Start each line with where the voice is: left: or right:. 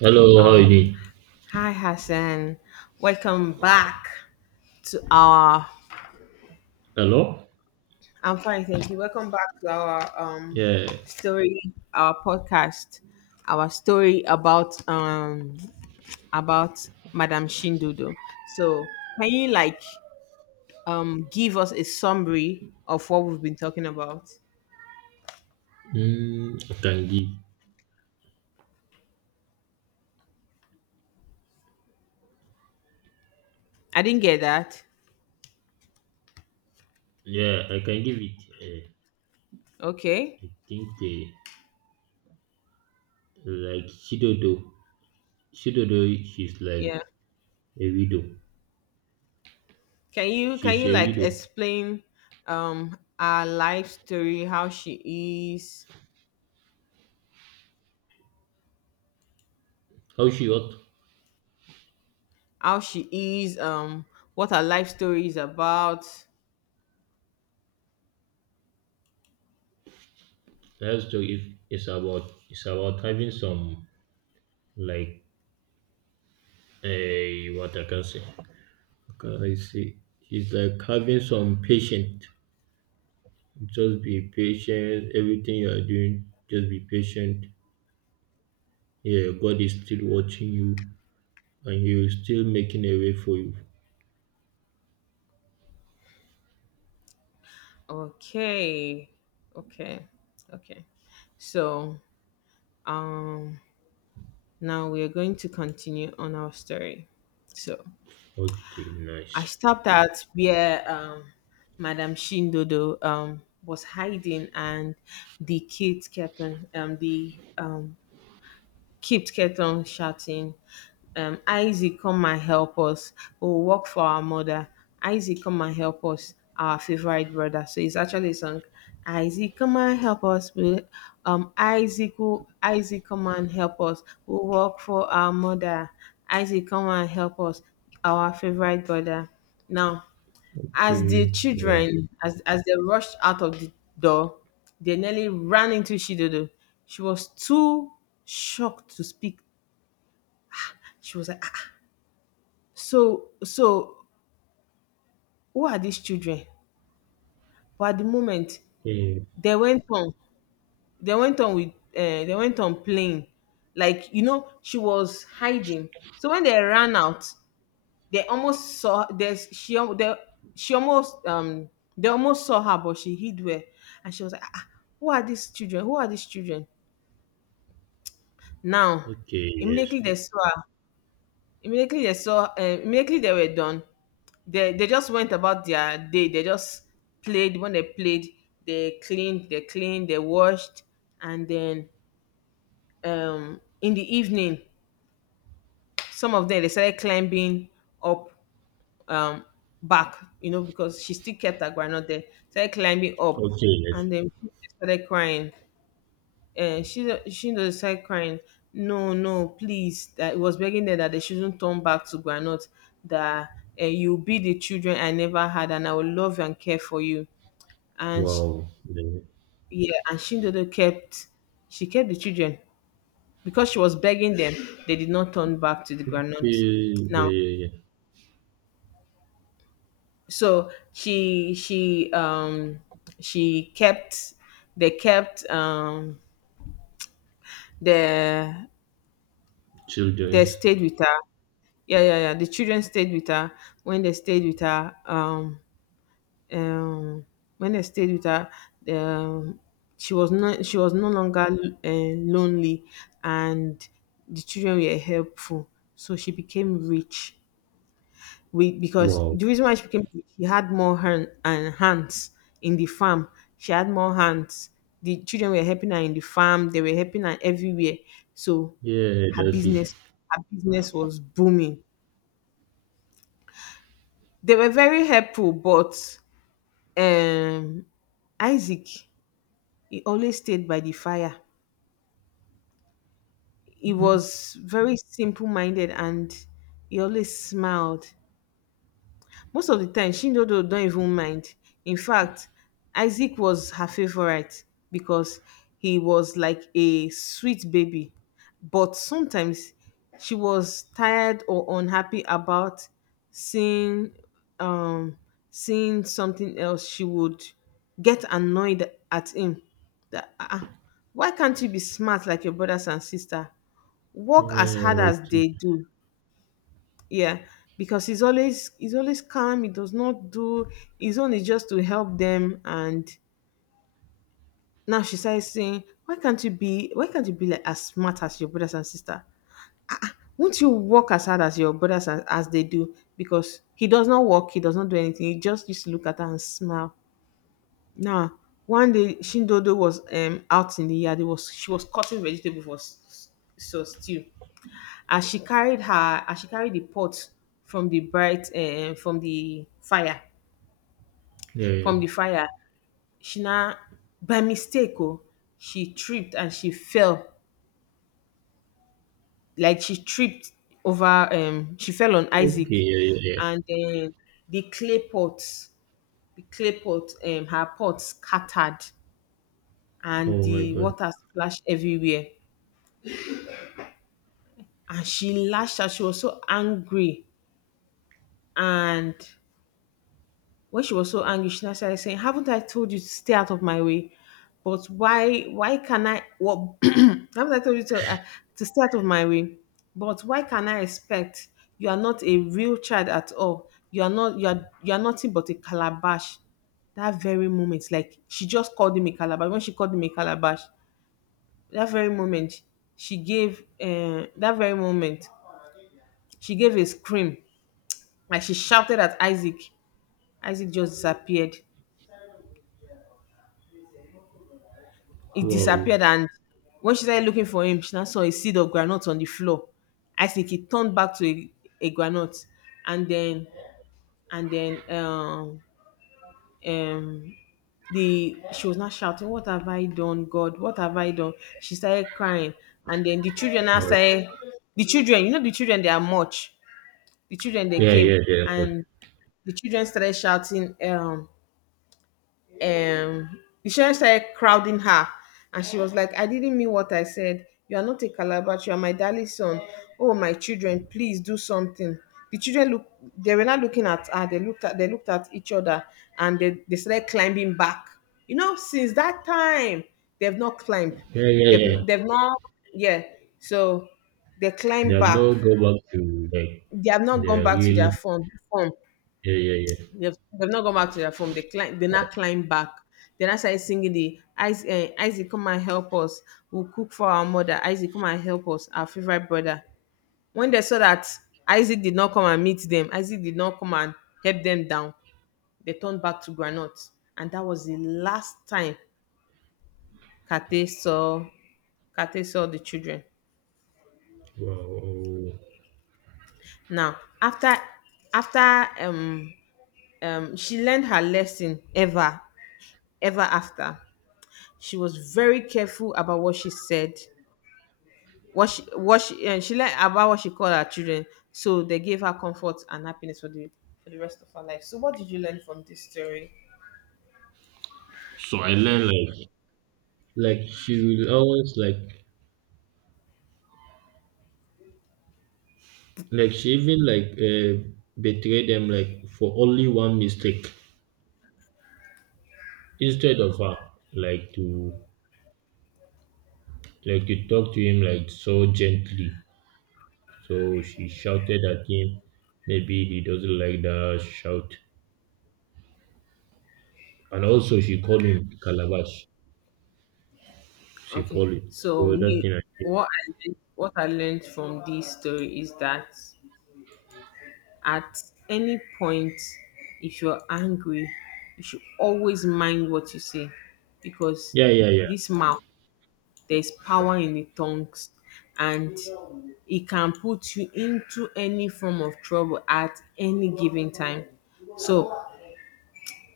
right: Hello, how you
left: Um,
right: doing?
left: Hi Hassan, welcome back to our.
right: Hello?
left: I'm fine, thank you. Welcome back to our
right: Yeah.
left: story, our podcast, our story about about Madame Shindudo. So, can you like give us a summary of what we've been talking about?
right: I can give.
left: I didn't get that.
right: Yeah, I can give it.
left: Okay,
right: I think like Shidodo. Shidodo, she's
left: yeah.
right: like a widow.
left: Can you can
right: She's
left: you
right: a
left: like
right: widow.
left: explain our life story, how she is?
right: How she ought
left: How she is, what her life story is about.
right: her story if it's about having some like what I can say. Can I say? She's like having some patience. Just be patient. Everything you are doing, just be patient. Yeah, God is still watching you, and you're still making a way for you.
left: Okay, okay, okay. So um, now we are going to continue on our story. So
right: Okay,
left: I
right: nice.
left: stopped at where Madame Shindodo was hiding, and the kids kept on the Kit kept on shouting, Isaac, come and help us. We'll work for our mother. Isaac, come and help us, our favorite brother. So it's actually a song. Isaac, come and help us. We, Isaac, will, Isaac, come and help us. We'll work for our mother. Isaac, come and help us, our favorite brother. Now, as the
right: Okay.
left: children, as they rushed out of the door, they nearly ran into Shidodo. She was too shocked to speak. She was like, ah, ah. So who are these children? But at the moment,
right: Okay.
left: they went on, they went on with, they went on playing. Like, you know, she was hiding. So when they ran out, they almost saw there's she al- they, she almost they almost saw her, but she hid well. And she was like, ah, ah, who are these children. Now
right: Okay, yes.
left: immediately they saw her, immediately they were done, they just went about their day. They just played. When they played, they cleaned, they washed, and then in the evening some of them they started climbing up, um back, you know, because she still kept her granite there. Started climbing up,
right: Okay, yes.
left: and then she started crying. And she just started crying. No, no, please. That it was begging there that they shouldn't turn back to granite. That you'll be the children I never had, and I will love and care for you. And sh
right: Wow. Yeah.
left: yeah, and Shindodo kept, she kept the children because she was begging them. They did not turn back to the
right: Okay.
left: granite.
right: Yeah,
left: Now
right: yeah, yeah.
left: so she kept, they kept um the they
right: Children's.
left: stayed with her, yeah, yeah, yeah. The children stayed with her. when they stayed with her um um when they stayed with her, um she was not, she was no longer lonely, and the children were helpful, so she became rich. We Because
right: Wow.
left: the reason why she became, she had more hand and hands in the farm. She had more hands. The children were helping her in the farm. They were helping her everywhere. So
right: Yeah,
left: her
right: that's it.
left: business, her business was booming. They were very helpful, but um, Isaac, he always stayed by the fire. He
right: Hmm.
left: was very simple minded, and he always smiled. Most of the time Chindodo don't even mind. In fact, Isaac was her favourite because he was like a sweet baby. But sometimes she was tired or unhappy about seeing um seeing something else, she would get annoyed at him. That ah, ah, why can't you be smart like your brothers and sister? Work as
right: Yeah,
left: hard as
right: okay.
left: they do. Yeah, because he's always calm, he does not do, his own is just to help them. And now she starts saying, why can't you be like as smart as your brothers and sister? Won't you work as hard as your brothers, as they do? Because he does not work, he does not do anything. He just used to look at her and smile. Now one day Shindodo was out in the yard. It was, she was cutting vegetable for so stew. As she carried her, as she carried the pot from the bright, from the fire,
right: Yeah, yeah.
left: from the fire. She na by mistake, oh, she tripped and she fell. Like she tripped over, she fell on
right: Okay,
left: Isaac,
right: yeah, yeah, yeah.
left: and then the clay pot, the clay pot, her pot scattered, and
right: Oh my
left: the
right: God.
left: water splashed everywhere. And she lashed out. She was so angry. And when she was so angry, she now started saying, "Haven't I told you to stay out of my way? But why? Why can I? What? haven't I told you to stay out of my way? But why can I expect? You are not a real child at all. You are not. You are. You are nothing but a calabash." That very moment, like she just called him a calabash. When she called him a calabash, that very moment, she gave. That very moment, she gave a scream. Like she shouted at Isaac. Isaac just disappeared. It
right: Wow.
left: disappeared, and when she started looking for him, she now saw a seed of groundnut on the floor. I think he turned back to a groundnut. And then and then um um the, she was not shouting, "What have I done, God? What have I done?" She started crying, and then the children now
right: Alright.
left: started. The children, you know, the children they are much. The children they
right: Yeah,
left: came,
right: yeah, yeah. But
left: and the children started shouting. The chef started crowding her, and she was like, I didn't mean what I said. You are not a calabash, you are my darling son. Oh, my children, please do something. The children look, they were not looking at her. They looked at, they looked at each other, and they started climbing back. You know, since that time they've not climbed.
right: yeah, yeah, yeah.
left: They've not, yeah. So they
right: They
left: climbed
right: have
left: back.
right: not go back to like
left: They have not gone
right: the
left: back to
right: real.
left: their phone Phone.
right: Yeah, yeah, yeah.
left: They've not gone back to their phone. They climb, they now climb back. They now started singing the Isaac, eh, Isaac, come and help us. We'll cook for our mother. Isaac, come and help us. Our favorite brother. When they saw that Isaac did not come and meet them, Isaac did not come and help them down, they turned back to Granot, and that was the last time Kate saw, Kate saw the children.
right: Wow.
left: Now, after after um she learned her lesson. Ever ever after, she was very careful about what she said, what she and she learned about what she called her children. So they gave her comfort and happiness for the, for the rest of her life. So what did you learn from this story?
right: So I learned like she will always like she even like, betray them like for only one mistake instead of her, like to, like to talk to him like so gently, so she shouted at him. Maybe he doesn't like the shout, and also she called him calabash. She
left: Okay.
right: called it,
left: So
right: so that
left: me,
right: thing I think.
left: what I learned from this story is that at any point, if you're angry, you should always mind what you say because
right: Yeah, yeah, yeah.
left: this mouth, there's power in the tongues, and it can put you into any form of trouble at any given time. So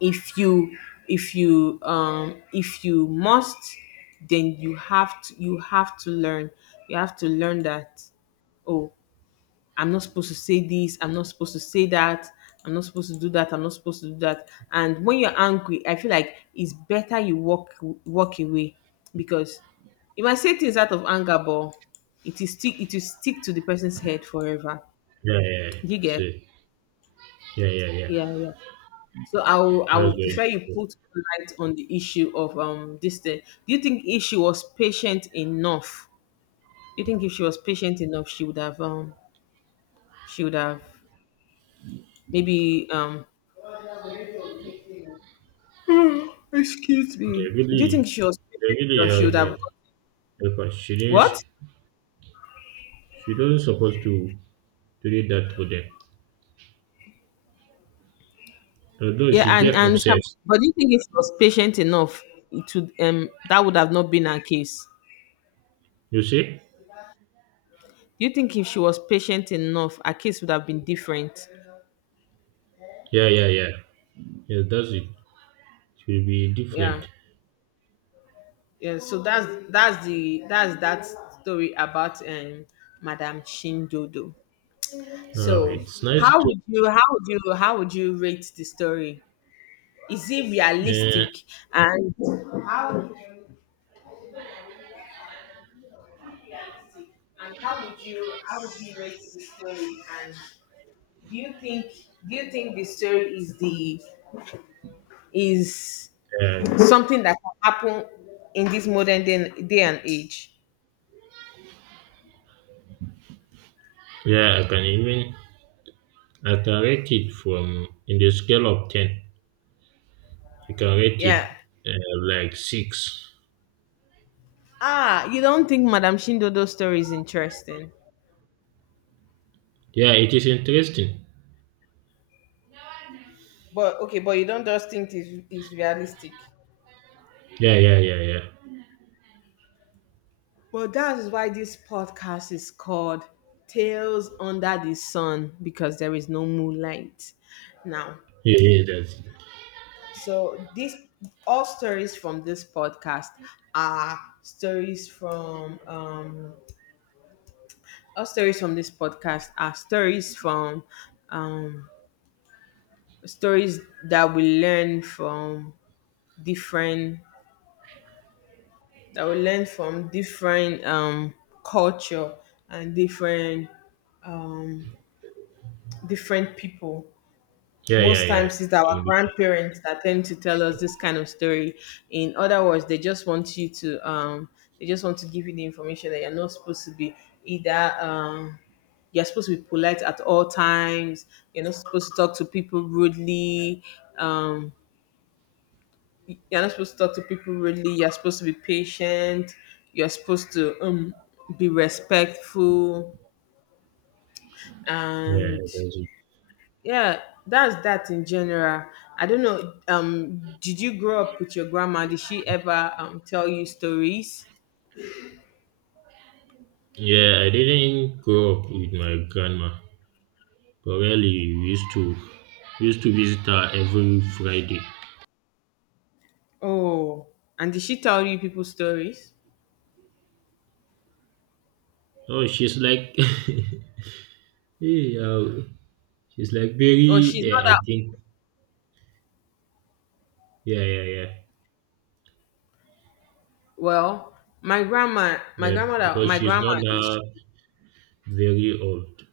left: if you, if you if you must, then you have to, you have to learn, you have to learn that, oh, I'm not supposed to say this, I'm not supposed to say that, I'm not supposed to do that, I'm not supposed to do that. And when you're angry, I feel like it's better you walk, walk away because you might say things out of anger, but it is stick, it will stick to the person's head forever.
right: Yeah, yeah, yeah.
left: Do you
right: So
left: get?
right: yeah, yeah, yeah.
left: Yeah, yeah. So I will, I
right: That's
left: will
right: very
left: prefer you
right: supposed.
left: put light on the issue of this thing. Do you think if she was patient enough? Do you think if she was patient enough, she would have she would have, maybe excuse
right: They
left: me. Do you think
right: really,
left: she was
right: they
left: patient
right: really
left: enough? She
right: help
left: would have
right: her.
left: got
right: Help, she didn't.
left: what?
right: She doesn't supposed to read that to them. Although
left: Yeah,
right: she get
left: and Sam,
right: obsessed.
left: but do you think if she was patient enough, it would, that would have not been her case.
right: You see?
left: Do you think if she was patient enough, her case would have been different?
right: Yeah, yeah, yeah. Yeah, that's it. It will be different.
left: Yeah, yeah. So that's the, that's that story about Madame Shindodo.
right: Oh,
left: So
right: it's nice
left: how
right: to.
left: would you how would you how would you rate the story? Is it
right: Uh,
left: realistic? And realistic? And how would you rate the story? And do you think, do you think the story is the, is
right: uh,
left: something that can happen in this modern day, day and age?
right: yeah, I can even, I can rate it from in the scale of 10. I can rate
left: Yeah.
right: it, like six.
left: Ah, you don't think Madame Shindodo's story is interesting,
right: Yeah, it is interesting.
left: but okay, but you don't just think it's realistic.
right: Yeah, yeah, yeah, yeah.
left: Well, that is why this podcast is called Tales Under the Sun, because there is no moonlight. Now,
right: Yeah, yeah, that's it.
left: so this, all stories from this podcast are stories from, all stories from this podcast are stories from um stories that we learn from different, that we learn from different culture, and different um different people.
right: Yeah, yeah,
left: Most
right: yeah.
left: times it's our
right: So
left: grandparents that tend to tell us this kind of story. In other words, they just want you to, they just want to give you the information that you're not supposed to be, either you're supposed to be polite at all times, you're not supposed to talk to people rudely, um you're not supposed to talk to people rudely, you're supposed to be patient, you're supposed to be respectful,
right: yeah,
left: and
right: that's it.
left: yeah, that's that in general. I don't know. Did you grow up with your grandma? Did she ever tell you stories?
right: Yeah, I didn't grow up with my grandma, but really we used to, we used to visit her every Friday.
left: Oh, and did she tell you people stories?
right: Oh, she's like, hey, she's like
left: Oh,
right: very.
left: she's not
right: Yeah, I
left: that
right: think. Yeah, yeah, yeah,
left: well. My grandma, my
right: yeah.
left: grandmother,
right: Because
left: my
right: she's not
left: grandma is.
right: very old.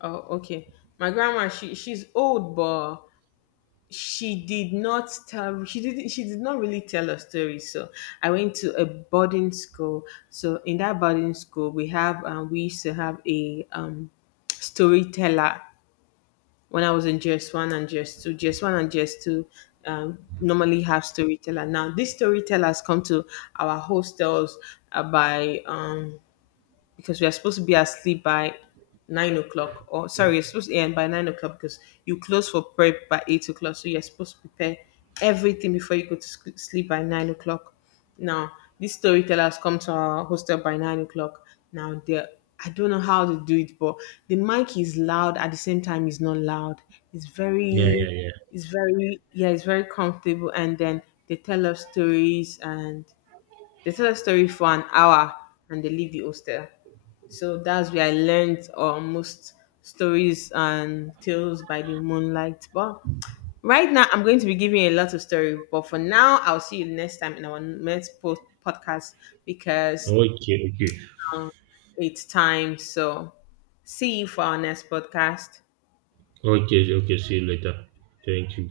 left: Oh, okay. My grandma, she, she's old, but she did not tell, she did not really tell a story. So I went to a boarding school. So in that boarding school we have we used to have a storyteller when I was in GS 1 and GS 2, normally have storyteller. Now these storytellers come to our hostels by because we are supposed to be asleep by 9 o'clock. Or sorry, you're supposed to end by 9 o'clock because you close for prep by 8 o'clock. So you're supposed to prepare everything before you go to sleep by 9 o'clock. Now these storytellers come to our hostel by 9 o'clock. Now they're, I don't know how they do it, but the mic is loud at the same time it's not loud. It's
right: Yeah, yeah,
left: very
right: yeah.
left: it's very yeah, it's very comfortable, and then they tell us stories, and they tell a story for an hour, and they leave the hostel. So that's where I learned most stories and tales by the moonlight. But right now, I'm going to be giving a lot of story. But for now, I'll see you next time in our next podcast because,
right: Okay, okay,
left: um, it's time. So see you for our next podcast.
right: okay, okay. See you later. Thank you.